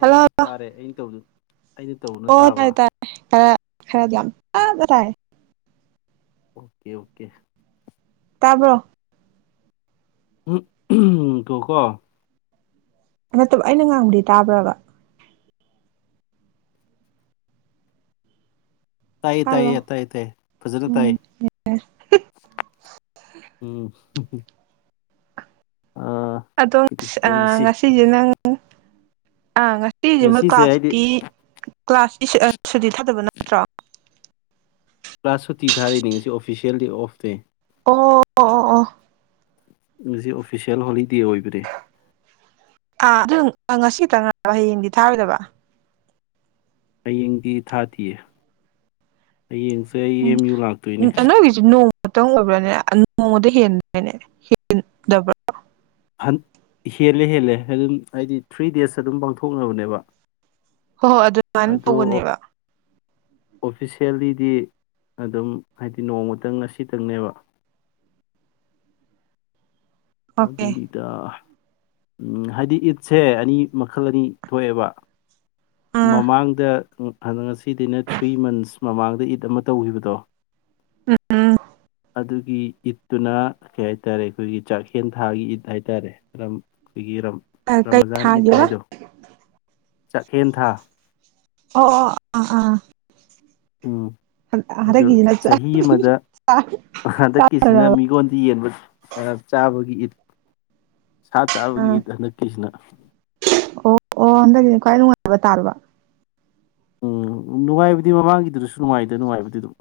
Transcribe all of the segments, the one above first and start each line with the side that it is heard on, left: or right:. right: hello
left: ꯇꯥꯔꯦ ꯑꯩꯅ ꯇꯧꯕꯗꯨ ꯑꯩꯅ ꯇꯧꯕꯅ
right: ꯑꯣ ꯇꯥꯏ
left: ꯇꯥꯕ
right: ꯇꯥꯏ ꯈꯦꯔ ꯈꯦꯔ ꯌꯥꯝ ꯇꯞꯅ ꯇꯥꯏ
left: ꯑꯣꯀꯦ ꯑꯣꯀꯦ
right: ꯇꯥꯕ꯭ꯔꯣ
left: ꯎꯝ ꯇꯨ ꯀꯣ
right: ꯅꯠꯇꯕ ꯑꯩꯅ ꯉꯥꯡꯕꯗꯤ ꯇꯥꯕ꯭ꯔꯕ
left: ꯇꯥꯏꯌꯦ ꯇꯥꯏꯌꯦ
right: ꯍꯜꯂꯣ
left: ꯇꯥꯏ ꯇꯥꯏ ꯐꯖꯅ ꯇꯥꯏ
right: ꯎꯝ
left: ꯎꯝ ꯎꯝ ꯍꯝ
right: ꯑꯗꯣ [unintelligible]
left: ꯋꯥꯔꯤꯁꯤ
right: ꯉꯁꯤꯁꯦ ꯅꯪ ꯑꯥ ꯉꯁꯤꯁꯤꯃ
left: ꯉꯁꯤꯁꯦ ꯍꯥꯏꯗꯤ
right: ꯀ꯭ꯂꯥꯁꯇꯤ ꯀ꯭ꯂꯥꯁꯇ ꯁꯗꯤ ꯊꯥꯗꯕꯅ ꯇ꯭ꯔꯥ
left: ꯀ꯭ꯂꯥꯁ ꯁꯨꯇꯤ ꯊꯥꯔꯤꯅꯤ ꯉꯁꯤ ꯑꯣꯐꯤꯁꯦꯜꯗꯤ ꯑꯣꯐ ꯗꯦ
right: ꯑꯣ ꯑꯣ ꯑ
left: ꯃꯁꯤ ꯑꯣꯐꯤꯁꯦꯜ ꯍꯣꯂꯤꯗꯦ ꯑꯣꯏꯕ꯭ꯔꯦ
right: ꯑꯥ ꯑꯗꯨ ꯉꯁꯤ ꯇꯪ ꯍꯌꯦꯡꯗꯤ ꯊꯥꯔꯣꯏꯗꯕ
left: ꯑꯌꯤꯡꯗꯤ ꯊꯥꯗꯦꯌꯦ ꯑꯩ ꯌꯦꯡꯁꯦ ꯑꯩ ꯑꯦꯝ ꯌꯨ ꯂꯥꯛꯇꯣꯏꯅꯤ
right: ꯃꯇꯝꯇꯪ ꯑꯣꯏꯕ꯭ꯔꯥꯅꯦ ꯅꯣꯡꯃꯗ ꯍꯦꯟꯗ꯭ꯔꯅꯦ ꯍꯦꯟꯗꯕ꯭ꯔꯥ
left: ꯍꯦꯜꯂꯦ ꯍꯦꯜꯂꯦ ꯑꯗꯨꯝ ꯍꯥꯏꯗꯤ ꯊ꯭ꯔꯤ ꯗꯦꯖ ꯑꯗꯨꯝ ꯄꯥꯡꯊꯣꯛꯅꯕꯅꯦꯕ
right: ꯍꯣꯏ ꯍꯣꯏ ꯑꯗꯨꯃꯥꯏꯅ
left: ꯑꯗꯣ
right: ꯇꯧꯕꯅꯦꯕ
left: ꯑꯣꯐꯤꯁꯦꯜꯂꯤꯗꯤ ꯑꯗꯨꯝ ꯍꯥꯏꯗꯤ ꯅꯣꯡꯃꯇꯪ ꯉꯁꯤꯇꯪꯅꯦꯕ
right: ꯑꯣꯀꯦ
left: ꯑꯗꯨꯅꯤꯗ ꯎꯝ ꯍꯥꯏꯗꯤ ꯏꯠꯁꯦ ꯑꯅꯤ ꯃꯈꯜ ꯑꯅꯤ ꯊꯣꯛꯑꯦꯕ
right: ꯑꯥ
left: ꯃꯃꯥꯡꯗ ꯑꯗ ꯉꯁꯤꯗꯦꯏꯟ ꯊ꯭ꯔꯤ ꯃꯟꯁ ꯃꯃꯥꯡꯗ ꯏꯠ ꯑꯃ ꯇꯧꯈꯤꯕꯗꯣ
right: ꯎꯝ ꯎꯝ
left: ꯑꯗꯨꯒꯤ ꯏꯠꯇꯨꯅ ꯀꯩ ꯍꯥꯏꯇꯥꯔꯦ ꯑꯩꯈꯣꯏꯒꯤ ꯀꯦꯟ ꯊꯥꯒꯤ ꯏꯠ ꯍꯥꯏꯇꯥꯔꯦꯝ ꯑꯗꯨꯝ ꯑꯩꯈꯣꯏꯒꯤ
right: ꯀꯩ
left: ꯔꯃꯖꯥꯟ ꯏꯠ
right: ꯊꯥꯒꯦꯕ
left: ꯍꯥꯏꯗꯣ ꯆꯥꯛꯍꯦꯟ ꯊꯥ
right: ꯑꯣ ꯑꯣ ꯑꯥ ꯑꯥ
left: ꯎꯝ ꯑꯗꯨ
right: ꯍꯟꯗꯛꯀꯤꯁꯤꯅ
left: ꯆꯍꯤ ꯑꯃꯗ ꯍꯟꯗꯛꯀꯤꯁꯤꯅ
right: ꯆꯥꯗꯔꯕ
left: ꯃꯤꯉꯣꯟꯗ ꯌꯦꯟꯕ ꯆꯥꯕꯒꯤ ꯏꯠ ꯁꯥ ꯆꯥꯕꯒꯤ
right: ꯑꯥ
left: ꯏꯠ ꯍꯟꯗꯛꯀꯤꯁꯤꯅ
right: ꯑꯣ ꯑꯣ ꯍꯟꯗꯛꯀꯤꯗꯤ ꯈ꯭ꯋꯥꯏ ꯅꯨꯡꯉꯥꯏꯕ ꯇꯥꯔꯕ
left: ꯎꯝ ꯅꯨꯡꯉꯥꯏꯕꯗꯤ ꯃꯃꯥꯡꯒꯤꯗꯨꯁꯨ ꯅꯨꯡꯉꯥꯏꯗ ꯅꯨꯡꯉꯥꯏꯕꯗꯤ ꯑꯗꯨꯗ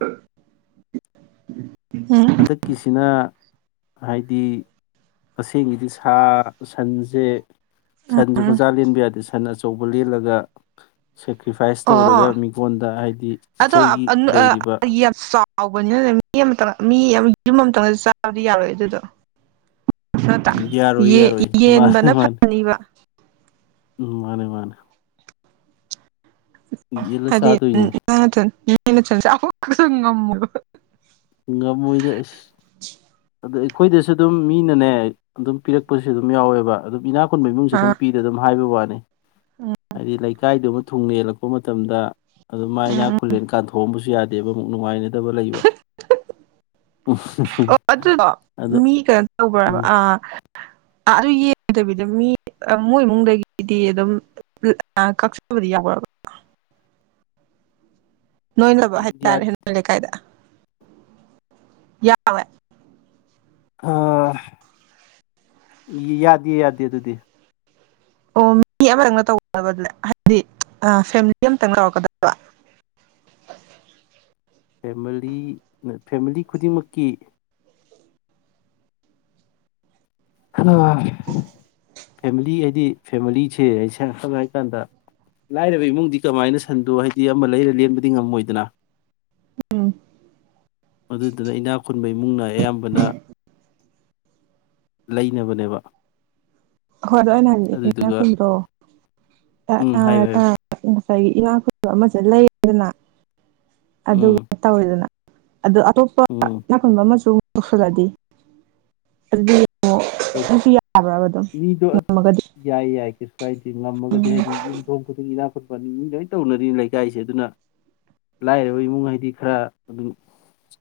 right: [inaudible] ꯑ
left: ꯁꯤꯅ ꯍꯥꯏꯗꯤ ꯑꯁꯦꯡꯒꯤꯗꯤ ꯁꯥ ꯁꯟꯁꯦ ꯁꯟꯁꯨ
right: ꯎꯝ
left: ꯃꯆꯥ ꯂꯦꯟꯕ ꯌꯥꯗꯦ ꯁꯟ ꯑꯆꯧꯕ ꯂꯦꯜꯂꯒ ꯁꯦꯀ꯭ꯔꯤꯐꯥꯏꯁ ꯇꯧꯔꯒ
right: ꯑꯣ
left: ꯃꯤꯉꯣꯟꯗ ꯍꯥꯏꯗꯤ
right: ꯑꯗꯣ
left: ꯑꯩꯈꯣꯏꯒꯤ ꯂꯩꯔꯤꯕ
right: ꯌꯥꯝ ꯆꯥꯎꯕꯅꯤꯅꯅꯦ ꯃꯤ ꯑꯃꯇꯪ ꯃꯤ ꯌꯥꯝ ꯌꯨꯝ ꯑꯃꯇꯪꯅꯗꯤ ꯆꯥꯕꯗꯤ ꯌꯥꯔꯣꯏ ꯑꯗꯨꯗꯣ
left: ꯌꯥꯔꯣꯏ ꯌꯥꯔꯣꯏ ꯃꯥꯅꯦ
right: ꯌꯦꯟꯕꯅ
left: ꯃꯥꯅꯦ
right: ꯐꯅꯤꯕ [inaudible]
left: ꯃꯥꯅꯦ ꯃꯥꯅꯦ ꯌꯦꯜꯂ
right: ꯍꯗꯤ
left: ꯆꯥꯗꯣꯏꯅꯦ
right: ꯎꯝ [inaudible] ꯉꯝ ꯃꯣꯏꯕꯥ
left: ꯉꯝꯃꯣꯏꯗ ꯑꯁ ꯑꯗ ꯑꯩꯈꯣꯏꯗꯁꯨ ꯑꯗꯨꯝ ꯃꯤꯅꯅꯦ ꯑꯗꯨꯝ ꯄꯤꯔꯛꯄꯁꯨ ꯑꯗꯨꯝ ꯌꯥꯎꯋꯦꯕ ꯑꯗꯨꯝ ꯏꯅꯥꯛ ꯈꯨꯟꯕꯥ ꯏꯃꯨꯡꯁꯨ ꯑꯗꯨꯝ
right: ꯑꯥ
left: ꯄꯤꯗ ꯑꯗꯨꯝ ꯍꯥꯏꯕ ꯋꯥꯅꯤ ꯍꯥꯏꯗꯤ ꯂꯩꯀꯥꯏꯗꯨ ꯊꯨꯡ ꯌꯦꯜꯂꯛꯄ ꯃꯇꯝꯗ ꯑꯗꯨ ꯃꯥꯏꯅꯥ
right: ꯎꯝ
left: ꯈꯨꯂꯦꯅ ꯀꯥꯟꯊꯣꯛꯑꯝꯕꯁꯨ ꯌꯥꯗꯦꯕ ꯑꯃꯨꯛ ꯅꯨꯡꯉꯥꯏꯅꯗꯕ ꯂꯩꯕ ꯎ
right: ꯑꯗꯨ ꯃꯤ ꯀꯩꯅꯣ ꯇꯧꯕ꯭ꯔꯕ ꯑꯥ ꯑ ꯑꯗꯨ ꯗꯕꯤꯗ ꯃꯤ ꯃꯣꯏ ꯏꯃꯨꯡꯗꯒꯤꯗꯤ ꯑꯗꯨꯝ ꯀꯛꯆꯕꯗꯤ ꯌꯥꯎꯔꯕꯥ ꯅꯣꯏꯅꯕ
left: ꯌꯥ
right: ꯍꯥꯏꯇꯥꯔꯦ ꯅꯣꯏ ꯂꯩꯀꯥꯏꯗ ꯌꯥꯎꯋꯦ
left: ꯑ ꯌꯥꯗꯦ ꯌꯥꯗꯦ ꯑꯗꯨꯗꯤ
right: ꯑꯣ ꯃꯤ ꯑꯃꯗꯪꯅ ꯇꯧꯒꯗꯕ ꯍꯥꯏꯕꯗꯤ ꯐꯦꯃꯤꯂꯤ ꯑꯃꯇꯪ ꯂꯧꯧꯔꯛꯀꯗꯕ
left: ꯐꯦꯃꯤꯂꯤ ꯐꯦꯃꯤꯂꯤ ꯈꯨꯗꯤꯡꯃꯛꯀꯤ ꯐꯦꯃꯤꯂꯤ ꯍꯥꯏꯗꯤ ꯐꯦꯃꯤꯂꯤꯁꯦ ꯑꯩꯁ ꯁꯪꯅ ꯍꯥꯏ ꯀꯥꯟꯗ ꯂꯥꯏꯔꯕ ꯏꯃꯨꯡꯗꯤ ꯀꯃꯥꯏꯅ ꯁꯟꯗꯣ ꯍꯥꯏꯗꯤ ꯑꯃ ꯂꯩꯔ ꯂꯦꯟꯕꯗꯤ ꯉꯝꯃꯣꯏꯗꯅ
right: ꯎꯝ
left: ꯑꯗꯨꯗꯨꯅ ꯏꯅꯥꯛ ꯈꯨꯟꯕ ꯏꯃꯨꯡ ꯅꯥ ꯑꯌꯥꯝꯕꯅ ꯂꯩꯅꯕꯅꯦꯕ
right: ꯍꯣꯏ ꯑꯗꯣ ꯑꯪꯩꯅ
left: ꯑꯗꯨꯗꯨꯒ
right: ꯏꯅꯥꯈꯨꯟꯕꯗꯣ
left: ꯎꯝ ꯍꯥꯏꯌꯨ ꯍꯥꯏꯌꯨ
right: ꯉꯁꯥꯏꯒꯤ ꯏꯅꯥꯛ ꯈꯨꯟꯕ ꯑꯃꯁꯨ ꯂꯩꯗꯅ
left: ꯎꯝ
right: ꯑꯗꯨꯒ ꯇꯧꯔꯦꯗꯅ ꯑꯗꯣ ꯑꯇꯣꯞꯄ
left: ꯎꯝ
right: ꯏꯅꯥꯈꯨꯟꯕ ꯑꯃꯁꯨꯡꯨ ꯇꯧꯁꯟꯂꯥꯗꯤ ꯑꯗꯨꯗꯤ ꯑꯣ ꯅꯪꯁꯨ ꯌꯥꯕ꯭ꯔꯥꯕ ꯑꯗꯣ
left: ꯃꯤꯗꯣ
right: ꯉꯝꯃꯒꯗꯤ
left: ꯌꯥꯏ ꯌꯥꯏ ꯀꯩꯁꯨ ꯀꯥꯏꯗꯦ
right: ꯎꯝ
left: ꯉꯝꯃꯒꯗꯤ ꯍꯥꯏꯗꯤ ꯌꯨꯝꯊꯣꯡ ꯈꯨꯗꯤꯒꯤ ꯏꯅꯥꯛ [inaudible] ꯃꯤ ꯂꯣꯏꯅ ꯇꯧꯅꯔꯤꯅꯤ ꯂꯩꯀꯥꯏꯁꯦ ꯑꯗꯨꯅ ꯂꯥꯏꯔꯕ ꯏꯃꯨꯡ ꯍꯥꯏꯗꯤ ꯈꯔ ꯑꯗꯨꯝ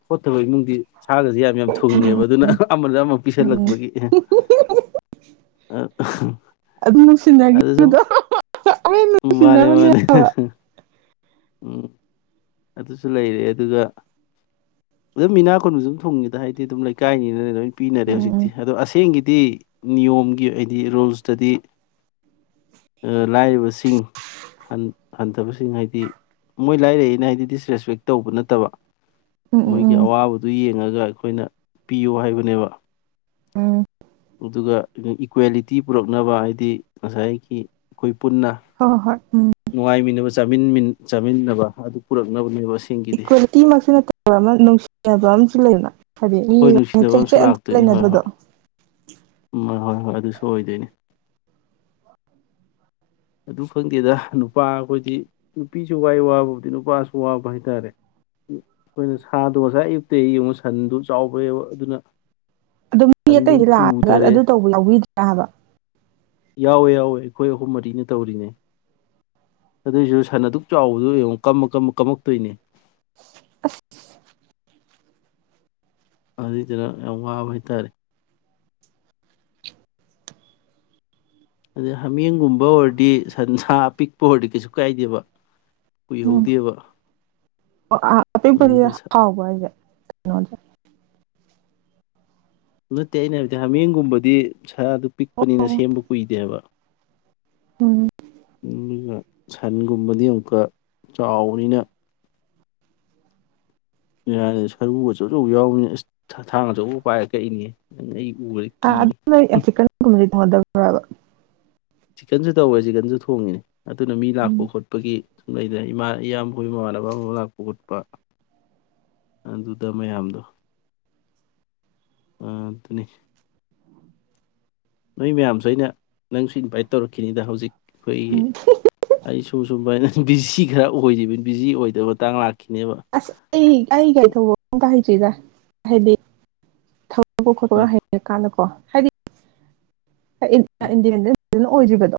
left: ꯈꯣꯠꯇꯕ ꯏꯃꯨꯡꯗꯤ ꯁꯥꯒꯁꯦ ꯌꯥꯝ ꯌꯥꯝ ꯊꯨꯡꯉꯦꯕ ꯑꯗꯨꯅ ꯑꯃꯗ ꯑꯃ
right: ꯎꯝ ꯎꯝ
left: ꯄꯤꯁꯜꯂꯛꯄꯒꯤ
right: ꯑꯗꯨꯝ
left: ꯑ ꯑꯁꯨ
right: ꯅꯨꯡꯁꯤꯅꯈꯤꯕꯗꯣ ꯑꯃꯨꯛ
left: ꯃꯥꯔꯦ
right: ꯅꯨꯡꯁꯤꯅꯕꯅꯦ
left: ꯃꯥꯔꯦ ꯎꯝ ꯑꯗꯨꯁꯨ ꯂꯩꯔꯦ ꯑꯗꯨꯒ ꯑꯗꯨꯝ ꯃꯤꯅꯥ ꯈꯨꯨꯟꯕꯁꯨ ꯑꯗꯨꯝ ꯊꯨꯡꯉꯦꯗ ꯍꯥꯏꯕꯗꯤ ꯑꯗꯨꯝ ꯂꯩꯀꯥꯏꯅꯤꯅꯅ ꯂꯣꯏ ꯄꯤꯅꯔꯦ ꯍꯧꯖꯤꯛꯇꯤ
right: ꯎꯝ
left: ꯑꯗꯣ ꯑꯁꯦꯡꯒꯤꯗꯤ ꯅꯤꯌꯣꯝꯒꯤ ꯍꯥꯏꯗꯤ ꯔꯨꯜꯁꯇꯗꯤ ꯂꯥꯏꯔꯕꯁꯤꯡ ꯍꯟꯊꯕꯁꯤꯡ ꯍꯥꯏꯗꯤ ꯃꯣꯏ ꯂꯥꯏꯔꯛꯏꯅ ꯍꯥꯏ ꯗꯤꯁ ꯔꯦꯁꯄꯦꯛ ꯇꯧꯕ ꯅꯠꯇꯕ
right: ꯎꯝ ꯎꯝ ꯎꯝ
left: ꯃꯣꯏꯒꯤ
right: ꯎꯝ
left: ꯑꯋꯥꯕꯗꯨ ꯌꯦꯡꯉꯒ ꯑꯩꯈꯣꯏ ꯑꯩꯈꯣꯏꯅ ꯄꯤꯌꯨ ꯍꯥꯏꯕꯅꯦꯕ
right: ꯑꯝ
left: ꯑꯗꯨꯒ ꯏꯀ꯭ꯋꯦꯂꯤꯇꯤ ꯄꯨꯔꯛꯅꯕ ꯍꯥꯏꯗꯤ ꯉꯁꯥꯏꯒꯤ ꯑꯩꯈꯣꯏ ꯄꯨꯟꯅ
right: ꯍꯣꯏ ꯍꯣꯏ ꯍꯣꯏ ꯎꯝ
left: ꯅꯨꯡꯉꯥꯏꯃꯤꯟꯅꯕ ꯆꯥꯃꯤꯟꯅꯕ ꯑꯗꯨ ꯄꯨꯔꯛꯅꯕꯅꯦꯕ ꯑꯁꯦꯡꯒꯤꯗꯤ
right: ꯀꯤꯃꯛꯁꯨ ꯅꯠꯇꯕ ꯑꯃ ꯅꯨꯡꯁꯤꯅꯕ ꯑꯃ ꯁꯤ ꯂꯩꯅ ꯍꯥꯏꯗꯤ
left: ꯍꯣꯏ
right: ꯃꯤꯇ꯭ꯔꯦ
left: ꯅꯨꯡꯁꯤꯅꯕ
right: ꯍꯥꯏꯆꯦꯠ ꯑꯝꯇ ꯂꯩꯅꯗꯕꯗꯣ ꯎ
left: ꯑꯎ ꯍꯣꯏ ꯍꯣꯏ ꯑꯗꯨꯁꯨ ꯑꯣꯏꯗꯣꯏꯅꯦ ꯑꯗꯨ ꯈꯪꯗꯦꯗ ꯅꯨꯄꯥ ꯑꯩꯈꯣꯏꯗꯤ ꯅꯨꯄꯤꯁꯨ ꯋꯥꯏ ꯋꯥꯕꯕꯨꯕꯗꯤ ꯅꯨꯄꯥꯁꯨ ꯋꯥꯕ ꯍꯥꯏꯇꯥꯔꯦ ꯑꯩꯈꯣꯏꯅ ꯁꯥꯗꯣ ꯉꯁꯥꯏ ꯑꯌꯨꯛꯇꯒꯤ ꯌꯦꯡꯉ ꯁꯟꯗꯣ ꯆꯥꯎꯕꯩꯕ ꯑꯗꯨꯅ
right: ꯑꯗꯨ ꯃꯤ
left: ꯁꯟꯗꯨꯝ
right: ꯑꯇꯩꯗꯤ ꯂꯥꯛꯑꯒ ꯑꯗꯨ
left: ꯇꯨꯊꯔꯦ
right: ꯇꯧꯕ ꯌꯧꯕꯤꯗ꯭ꯔꯥ ꯍꯥꯏꯕ
left: ꯌꯥꯎꯋꯦ ꯌꯥꯎꯋꯦ ꯑꯩꯈꯣꯏ ꯑꯍꯨꯝ ꯃꯔꯤꯅꯤ ꯇꯧꯔꯤꯅꯦ ꯑꯗꯨꯏꯁꯨ ꯁꯟ ꯑꯗꯨꯛ ꯆꯥꯎꯕꯗꯣ ꯌꯦꯡꯉꯣ ꯀꯝꯃ ꯀꯃ ꯀꯝꯃꯛꯇꯣꯏꯅꯦ
right: [inaudible]
left: ꯑꯗꯨꯗꯨꯅ ꯌꯥꯝ ꯋꯥꯕ ꯍꯥꯏꯇꯥꯔꯦ ꯑꯗꯩ ꯍꯥꯃꯦꯡꯒꯨꯝꯕ ꯑꯣꯏꯔꯗꯤ ꯁꯟꯁꯥ ꯑꯄꯤꯛꯄ ꯑꯣꯏꯔꯗꯤ ꯀꯩꯁꯨ ꯀꯥꯏꯗꯦꯕ
right: ꯎꯝ
left: ꯀꯨꯏꯍꯧꯗꯦꯕ
right: ꯑꯄꯤꯛꯄꯗꯤ
left: ꯑꯗꯨꯒ
right: ꯍꯥꯎꯕ ꯍꯥꯏꯁꯦ ꯀꯩꯅꯣꯁꯦ
left: ꯅꯠꯇꯦ ꯑꯩꯅ ꯍꯥꯏꯕꯗꯤ ꯍꯥꯃꯦꯡꯒꯨꯝꯕꯗꯤ ꯁꯥꯔꯗꯨ ꯄꯤꯛꯄꯅꯤꯅ ꯁꯦꯝꯕ ꯀꯨꯏꯗꯦꯕ
right: ꯎꯝ
left: ꯑꯗꯨꯒ ꯁꯟꯒꯨꯝꯕꯗꯤ ꯑꯃꯨꯛꯀ ꯆꯥꯎꯕꯅꯤꯅ ꯌꯥꯔꯦ ꯁꯔꯨ ꯑꯆꯧ ꯑꯆꯧꯕ ꯌꯥꯎꯕꯅꯤ ꯑꯁ ꯊꯥꯡ ꯑꯆꯧꯕ ꯄꯥꯏꯔ ꯀꯛꯏꯅꯦ ꯅꯪ ꯑꯩ ꯎꯕꯗ ꯀꯤꯔꯦ
right: ꯅꯣꯏ ꯆꯤꯛꯀꯟꯒꯨꯝꯕꯗꯤ [unintelligible]
left: ꯆꯤꯛꯀꯟꯁꯨ ꯇꯧꯋꯦ ꯆꯤꯀꯟꯁꯨ ꯊꯣꯡꯉꯤꯅꯦ ꯑꯗꯨꯅ ꯃꯤ ꯂꯥꯛꯄ
right: ꯎꯝ
left: ꯈꯣꯠꯄꯒꯤ ꯂꯩꯗꯅ ꯏꯃꯥ ꯏꯌꯥꯝꯕꯣꯏ ꯃꯃꯥꯟꯅꯕ ꯑꯃ ꯂꯥꯛꯄ ꯈꯣꯠꯄ ꯑꯗꯨꯗ ꯃꯌꯥꯝꯗꯣ ꯑ ꯑꯗꯨꯅꯤ ꯅꯣꯏ ꯃꯌꯥꯝꯁꯨ ꯑꯩꯅ ꯅꯪꯁꯨ ꯏꯟꯚꯥꯏꯠ ꯇꯧꯔꯛꯈꯤꯅꯤꯗ ꯍꯧꯖꯤꯛ ꯑꯩꯈꯣꯏꯒꯤ
right: ꯎꯝ
left: ꯑꯩꯁꯨ ꯁꯨꯝꯕ ꯍꯥꯏꯅ ꯕꯤꯖꯤ ꯈꯔ ꯑꯣꯏꯔꯤꯕꯅꯤ ꯕꯤꯖꯤ ꯑꯣꯏꯗꯕ ꯃꯇꯥꯡ ꯂꯥꯛꯇ
right: ꯑꯁ ꯑꯩ ꯑꯩ ꯀꯥꯏ ꯊꯧꯕꯣ [unintelligible] ꯀ ꯁꯤꯗ ꯍꯥꯏꯕꯤ ꯇꯧꯕ ꯈꯣꯠꯂꯒ
left: ꯎꯝ
right: ꯍꯩꯔ ꯀꯥꯟꯗ ꯀꯣ ꯍꯥꯏꯔꯤ ꯏ
left: ꯎꯝ
right: ꯏꯟꯗꯤꯔ ꯏ [unintelligible] ꯑꯣꯏꯖꯕꯗ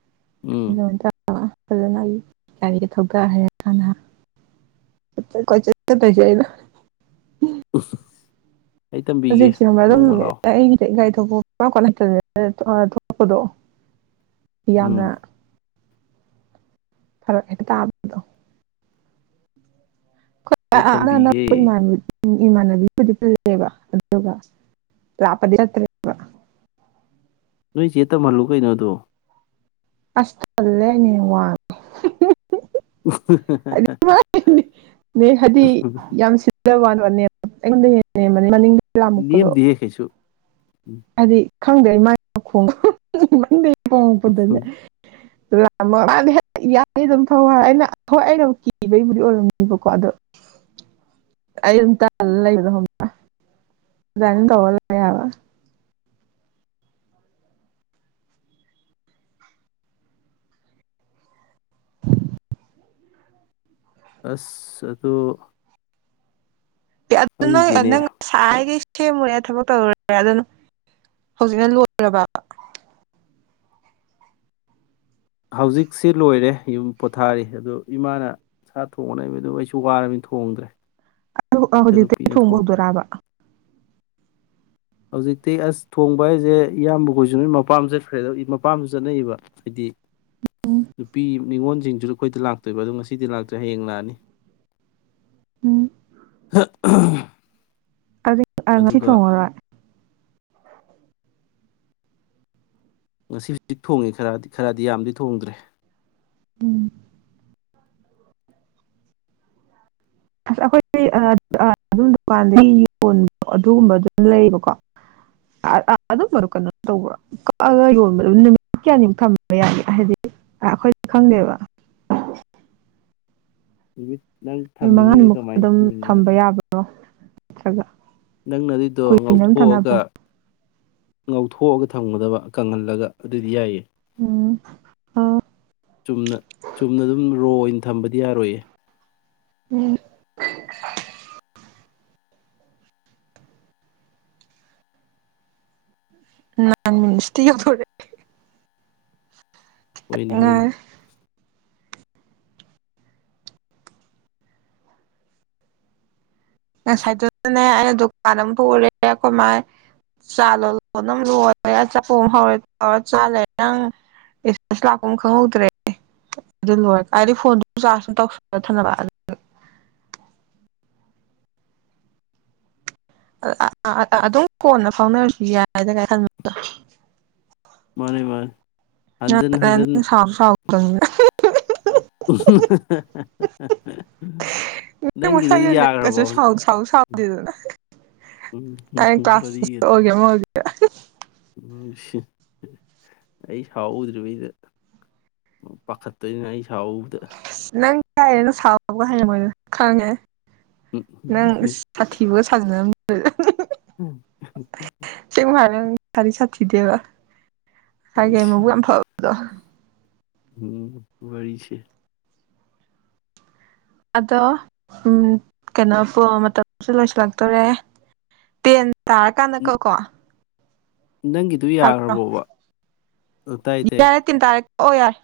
right: [unintelligible]
left: ꯎꯝ
right: [unintelligible] ꯐꯖꯅ ꯑꯩ ꯒꯥꯔꯤꯒ ꯊꯧꯗ ꯍꯥꯟꯅ ꯆꯠꯇꯣꯏꯁꯦ ꯑꯩꯩꯅꯥ
left: ꯑꯩ ꯇꯝꯕꯤꯒꯦ
right: ꯍꯧꯖꯤꯛ ꯁꯤꯒꯨꯝꯕ ꯑꯗꯨꯝ
left: ꯅꯣꯡꯃ ꯂꯥꯛꯑꯣ
right: ꯑꯩꯒꯤ [unintelligible] ꯀꯂꯛꯇ ꯊꯣꯛꯂꯛꯄꯗꯣ ꯌꯥꯝꯅ
left: ꯎꯝ
right: ꯐꯔꯛ ꯍꯦꯛꯇ ꯇꯕꯗꯣ
left: ꯑꯩ ꯇꯝꯕꯤꯒꯦ
right: [unintelligible] ꯎ ꯏꯃꯥꯟꯅꯕꯤꯕꯨꯗꯤ [unintelligible] ꯐꯦꯕ ꯑꯗꯨꯒ ꯂꯥꯞꯄꯗꯤ ꯆꯠꯇ꯭ꯔꯦꯕ
left: ꯅꯣꯏ ꯆꯦ ꯇꯝꯍꯜꯂꯨ ꯀꯩꯅꯣꯗꯣ
right: ꯑꯁꯂꯦ ꯅ ꯋꯥ ꯅꯦ ꯍꯥꯏꯗꯤ ꯌꯥꯝ ꯁꯤꯟꯖꯕꯅ ꯀ [unintelligible]
left: ꯅꯦꯝꯗꯦꯌꯦ ꯀꯩꯁꯨ
right: ꯑꯗꯤ ꯈꯪꯗꯦ ꯑꯩ ꯃꯥꯏ ꯃꯈꯣꯡꯗꯨ [unintelligible] ꯌꯥꯅꯤ ꯑꯗꯨꯝꯧꯔ ꯑꯩꯅꯣꯏ ꯑꯩꯅꯕꯨ ꯀꯤꯕꯒꯤꯕꯨꯗꯤ ꯑꯣꯏꯔꯝꯅꯤꯕꯀꯣ ꯑꯗꯣ ꯑꯩ ꯑꯗꯨꯝ ꯇ ꯂꯩꯕꯗ ꯑꯗꯨꯃꯥꯏꯅ ꯇꯧꯔ ꯂꯕ
left: ꯑꯁ ꯑꯗꯨ ꯈꯪꯗꯦꯅꯦ
right: ꯑꯗꯨꯅ ꯁꯥꯏ [unintelligible] ꯁꯦꯝꯃꯨꯔꯦ ꯊꯕꯛ ꯇꯧꯔꯨꯔꯦ ꯑꯗꯨꯅ ꯍꯧꯖꯤꯛꯅ ꯂꯣꯏꯔꯕ
left: ꯍꯧꯖꯤꯛꯁꯤ ꯂꯣꯏꯔꯦ ꯌꯨꯝ ꯄꯣꯊꯥꯔꯤ ꯑꯗꯨ ꯏꯃꯥꯅ ꯁꯥ ꯊꯣꯡꯅ ꯃ ꯑꯗꯨ ꯑꯩꯁꯨ ꯋꯥꯔꯕꯅꯤ ꯊꯣꯡꯗ꯭ꯔꯦ
right: ꯍꯧꯖꯤꯛꯇꯤ
left: ꯏꯆꯟꯅꯨꯄꯤꯅ
right: ꯊꯣꯡꯕ
left: ꯊꯣꯡꯉꯦ
right: ꯍꯧꯗꯣꯔꯕ
left: ꯍꯧꯖꯤꯛꯇꯤ ꯑꯁ ꯊꯣꯡꯕ ꯍꯥꯏꯁꯦ ꯏꯌꯥꯝꯕꯈꯣꯏꯁꯨ ꯅꯣꯏ ꯃꯄꯥꯝ ꯆꯠꯈ꯭ꯔꯦ ꯃꯄꯥꯝꯁꯨ ꯆꯠꯅꯩꯕ ꯍꯥꯏꯗꯤ ꯅꯨꯄꯤ ꯃꯤꯉꯣꯜꯁꯤꯡꯁꯨ ꯑꯩꯈꯣꯏꯗ ꯂꯥꯛꯇꯣꯏꯕ ꯑꯗꯨꯣ ꯉꯁꯤꯗꯤ ꯂꯥꯛꯇ꯭ꯔꯦ ꯍꯌꯦꯡ ꯂꯥꯛꯑꯅꯤ
right: ꯎꯝ ꯑꯗꯨ ꯉꯁꯤ
left: ꯑꯗꯨꯒ
right: ꯊꫭꯡꯉꯥꯔꫭꯏ
left: ꯉꯁꯤ ꯍꯧꯖꯤꯛ ꯊꯣꯡꯉꯤ ꯈꯔꯗꯤ ꯈꯔꯗꯤ ꯌꯥꯝꯗꯤ ꯊꯣꯡꯗ꯭ꯔꯦ
right: ꯎꯝ ꯑꯁ ꯑꯩꯈꯣꯏ ꯑꯗꯨꯝ ꯗꯨꯀꯥꯟꯗꯒꯤ ꯌꯣꯟꯕ ꯑꯗꯨꯒꯨꯝꯕ ꯑꯗꯨꯝ ꯂꯩꯕꯀꯣ ꯑꯗꯨꯝꯕꯗꯣ ꯀꯩꯅꯣ ꯇꯧꯕ꯭ꯔꯣ ꯀꯛꯑꯒ ꯌꯣꯟꯕꯗꯣ ꯅꯨꯃꯤꯠ ꯀꯌꯥꯅꯤꯃꯨꯛ ꯊꯝꯕ ꯌꯥꯒꯦ ꯍꯥꯏꯗꯤ ꯑꯩꯈꯣꯏꯗꯤ ꯈꯪꯗꯦꯕ
left: ꯅꯨꯃꯤꯠ ꯅꯪ
right: ꯅꯨꯃꯤꯠ
left: ꯊꯝꯅꯤꯡꯉꯤꯁꯦ
right: ꯃꯉꯥꯃꯨꯛꯇ
left: ꯀꯃꯥꯏꯅ
right: ꯑꯗꯨꯝ
left: ꯊꯝꯅꯤꯡꯉꯤꯅꯣ
right: ꯊꯝꯕ ꯌꯥꯕ꯭ꯔꯣ ꯁꯒ
left: ꯅꯪꯅ ꯑꯗꯨꯏꯗꯣ ꯉꯧꯊꯣꯛꯑꯒ ꯉꯧꯊꯣꯛꯑꯒ ꯊꯝꯒꯗꯕ ꯀꯪꯍꯜꯂꯒ ꯑꯗꯨꯗꯤ ꯌꯥꯏꯌꯦ
right: ꯎꯝ ꯑ
left: ꯆꯨꯝꯅ ꯆꯨꯝꯅ ꯑꯗꯨꯝ ꯔꯣ ꯑꯣꯏꯅ ꯊꯝꯕꯗꯤ ꯌꯥꯔꯣꯏꯌꯦ
right: ꯎꯝ ꯅ ꯃꯤꯁꯇꯗꯔꯦ
left: ꯑꯣꯏꯣꯏꯅꯦ ꯍꯣꯏꯅꯦ
right: ꯉꯁꯥꯏꯗꯨꯗꯅꯦ ꯑꯩꯅ ꯗꯨꯀꯥꯟ ꯑꯃ ꯄꯨꯔꯦ ꯀꯃꯥꯏ ꯆꯥ ꯂꯣꯜꯂꯦ ꯆꯥꯛꯄ ꯍꯧꯔꯦꯧ ꯆꯥꯜꯂꯦ ꯅꯪ ꯂꯥꯛꯄ ꯈꯪꯍꯧꯗ꯭ꯔꯦ ꯑꯗꯨ ꯂꯣꯏ ꯍꯥꯏꯗꯤ ꯐꯣꯟꯗꯨ ꯆꯧ ꯊꯅꯕ ꯑꯗꯨꯝ ꯀꯣꯟꯅ ꯐꯥꯎꯅꯔꯁꯨ ꯌꯥꯏꯗ ꯀꯥꯏ ꯈꯜꯕ
left: ꯃꯥꯅꯤ ꯃꯥ
right: ꯁꯥꯎ ꯁꯥꯎꯗꯅꯦ ꯅ
left: ꯅꯪꯒꯤꯗꯨꯗꯤ
right: ꯃꯁꯥꯏꯒꯤꯅꯦ
left: ꯌꯥꯈ꯭ꯔꯕꯣ
right: ꯀꯁꯨ
left: ꯍꯧꯖꯤꯛ
right: ꯁꯥꯎ ꯁꯥꯎ ꯁꯥꯎꯗꯦꯗꯅ
left: ꯎꯝ
right: ꯇꯥꯏꯡ
left: ꯎꯝ
right: ꯀ꯭ꯂꯥꯁ
left: ꯋꯥꯔꯤꯒꯗꯤ
right: ꯑꯣꯏꯒꯦꯒꯦ
left: ꯎꯝ ꯑꯩ ꯁꯥꯎꯗ꯭ꯔꯤꯕꯩꯗ ꯄꯥꯈꯠꯇꯣꯏꯅ ꯑꯩ ꯍꯥꯎꯗ
right: ꯌꯥꯏꯔꯦꯅ ꯁꯥꯎꯕꯒ ꯍꯥꯏꯌꯦꯉ ꯃꯣꯏꯗ ꯈꯪꯉꯦ
left: ꯎꯝ
right: ꯅꯪ ꯁꯥꯇꯤꯕꯨ ꯁꯖꯅ ꯎꯝ
left: ꯎꯝ
right: ꯁꯤꯤꯗꯦꯕ ꯍꯥꯏꯦ ꯃ ꯐꯥꯎꯗꯣ
left: ꯎꯝ ꯋꯥꯔꯤꯔꯤꯁ
right: ꯑꯗꯣ ꯀꯩꯅꯣ ꯃꯇꯝꯁꯨ ꯂꯣꯏꯁꯤꯜꯂꯛꯇꯣꯔꯦ ꯇꯦꯟ ꯇꯥꯔ ꯀꯥꯟꯅꯀꯣꯀꯣ
left: ꯅꯪꯒꯤꯗꯨ ꯌꯥꯈ꯭ꯔꯕꯣꯕ ꯇꯥꯏ ꯇꯥꯏ
right: ꯑꯣ ꯌꯥꯏ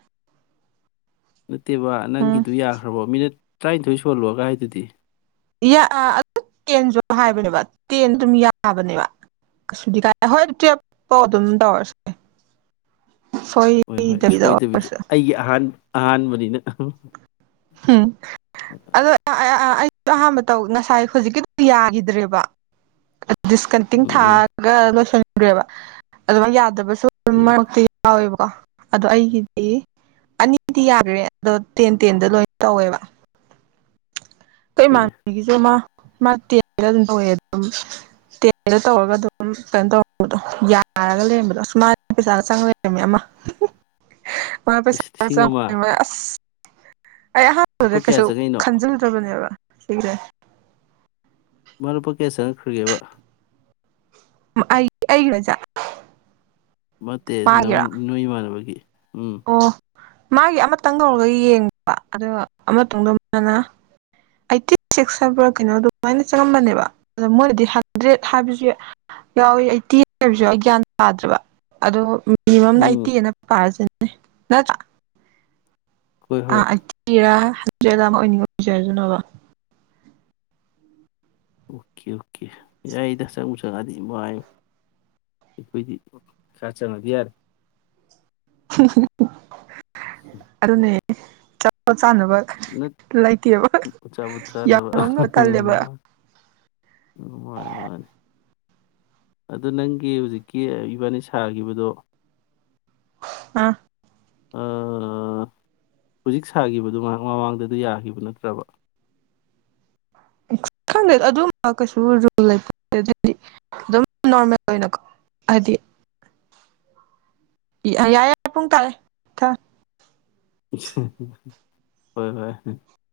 left: ꯅꯠꯇꯦꯕ ꯅꯪꯒꯤꯗꯨ ꯌꯥꯈ꯭ꯔꯕꯣ ꯃꯤꯅꯠ ꯇꯔꯥꯅꯤꯊꯣꯏ ꯁꯣꯜꯂꯣꯒꯥꯏꯗꯨꯗꯤ
right: ꯑꯗꯨ ꯇꯦꯟꯁꯨ ꯍꯥꯏꯕꯅꯦꯕ ꯇꯦꯟ ꯑꯗꯨꯝ ꯌꯥꯕꯅꯦꯕ ꯀꯩꯁꯨꯗꯤ ꯀꯥꯏ ꯍꯣꯏ ꯇꯨꯋꯦꯜꯞ ꯐꯥꯎ ꯑꯗꯨꯝ ꯇꯧꯔꯁꯦ
left: ꯍꯣꯏ ꯍꯣꯏ ꯁꯣꯏꯗꯕꯤꯗ ꯑꯩꯒꯤ ꯑꯍꯥꯟꯕ ꯑꯍꯥꯟꯕꯅꯤꯅ
right: ꯎꯝ ꯑꯗꯣ ꯑꯍꯥꯟꯕ ꯇꯧ ꯉꯁꯥꯏ ꯍꯧꯖꯤꯛꯀꯤ ꯌꯥꯈꯤꯗ꯭ꯔꯦꯕ ꯗꯤꯁꯀꯇꯤꯡ
left: ꯎꯝ
right: ꯊꯥꯔꯒ ꯂꯣꯏ ꯦꯕ ꯑꯗꯨ ꯌꯥꯗꯕꯁꯨ
left: ꯍꯣꯏ
right: ꯃꯔꯛꯇ ꯌꯥꯎꯋꯦꯕ ꯀ ꯑꯗꯣ ꯑꯩꯒꯤꯗꯤ ꯑꯅꯤꯗꯤ ꯌꯥꯗ꯭ꯔꯦ ꯑꯗꯣ ꯇꯦꯟ ꯇꯦꯟꯗ ꯂꯣꯏ ꯇꯧꯋꯦꯕ ꯀꯩ
left: ꯐꯩꯅꯦ
right: ꯃꯥꯈꯤꯒꯦꯁꯦ ꯃꯥ ꯃꯥ ꯇꯦꯟꯦꯗ ꯑꯗꯨꯝ ꯇꯧꯋꯦ ꯑꯗꯨꯝ ꯇꯦꯟꯦꯗ ꯇꯧꯔꯒ ꯑꯗꯨꯝ ꯀꯩꯅꯣ ꯇꯧꯔꯗꯣ ꯌꯥꯔꯒ ꯂꯩꯔꯝꯕꯗꯣ ꯁꯨꯃꯥꯏꯅ ꯄꯩꯁꯥꯒ ꯆꯪ ꯂꯩꯔꯝꯃꯦ ꯑꯃ
left: ꯑꯁ ꯂꯤꯁꯤꯡ ꯑꯃ
right: [unintelligible] ꯑꯩ
left: ꯂꯨꯄꯥ
right: ꯑꯍꯥꯟꯕꯗ
left: ꯀꯌꯥ
right: ꯀꯩꯁꯨ
left: ꯆꯪꯉꯛꯏꯅꯣ
right: ꯈꯟꯖꯜꯂꯗ꯭ꯔꯕꯅꯤ ꯭ [unintelligible]
left: ꯃꯔꯨꯞꯄ ꯀꯥꯌꯥ ꯆꯪꯉꯛꯈ꯭ꯔꯒꯦꯕ
right: ꯑꯩ ꯑꯩꯒꯤꯔꯣ ꯍꯥꯏꯖꯦ
left: ꯅꯠꯇꯦ ꯅꯣꯏ ꯏꯃꯥꯟꯅꯕꯒꯤ ꯎꯝ
right: ꯑꯣ ꯃꯥꯒꯤ ꯑꯃꯇꯪ ꯇꯧꯔꯒ ꯌꯦꯡꯕ ꯑꯗꯣ ꯑꯃꯇꯗ ꯃꯥꯅ ꯑꯩꯠꯇꯤ ꯁꯤꯛꯁ ꯍꯥꯏꯕ꯭ꯔꯥ ꯀꯩꯅꯣ ꯑꯗꯨꯃꯥꯏꯅ ꯆꯪꯉꯝꯕꯅꯦꯕ ꯑꯗꯣ ꯃꯣꯏꯅꯗꯤ ꯍꯟꯗ꯭ꯔꯦꯠ ꯍꯥꯏꯕꯁꯨ ꯌꯥꯎꯋꯤ ꯑꯩꯠꯇꯤ ꯍꯥꯏꯕꯁꯨ ꯑꯩ ꯒ꯭ꯌꯥꯟ ꯇꯥꯗ꯭ꯔꯦꯕ ꯑꯗꯣ
left: ꯎꯝ
right: ꯑꯩꯇꯤ ꯑꯅꯥ ꯄꯥꯔꯥꯁꯦ ꯅꯠꯇ꯭ꯔꯥ
left: ꯍꯣꯏ ꯍꯣꯏ
right: ꯑꯩꯇꯤꯔꯥ ꯍꯟꯗ꯭ꯔꯦꯠꯂꯥ ꯍꯣꯏꯗꯥ ꯑꯃ ꯑꯣꯏꯅꯤꯡꯉ ꯑꯣꯏꯖꯩ ꯑꯗꯨꯅꯕ
left: ꯑꯣꯀꯦ ꯑꯣꯀꯦ ꯌꯥꯏꯗ ꯆꯪꯕꯨ ꯆꯪꯉꯛꯑꯗꯤ ꯑꯩꯈꯣꯏꯗꯤ ꯈꯔ ꯆꯪꯉꯗꯤ ꯌꯥꯔꯦ
right: ꯑꯗꯨꯅꯦ ꯆ [inaudible]
left: ꯆꯥꯕꯨ
right: ꯌꯥꯝ
left: ꯆꯠꯂꯣꯕ
right: ꯂꯧꯅꯕ ꯇꯜꯂꯦꯕ
left: ꯃꯥꯅꯤ ꯃꯥꯅꯤ ꯑꯗꯨ ꯅꯪꯒꯤ ꯍꯧꯖꯤꯛꯀꯤ ꯏꯕꯥꯅꯤ ꯁꯥꯈꯤꯕꯗꯣ
right: ꯑꯥ
left: ꯍꯧꯖꯤꯛ ꯁꯥꯈꯤꯕꯗꯨ ꯃꯃꯥꯡꯗꯗꯤ ꯌꯥꯈꯤꯕ ꯅꯠꯇ꯭ꯔꯕ
right: ꯈꯪꯗꯦ ꯑꯗꯨꯝꯕ ꯀꯩꯁꯨ ꯂꯩ ꯑꯗꯨꯗꯤ ꯑꯗꯨꯝ ꯅꯣꯔꯃꯦꯜ ꯑꯣꯏꯅꯀꯣ ꯍꯥꯏꯗꯤ ꯌꯥꯏꯔꯦ ꯄꯨꯡ ꯇꯥꯔꯦ ꯊꯝꯃꯦ
left: ꯍꯣꯏ ꯍꯣꯏ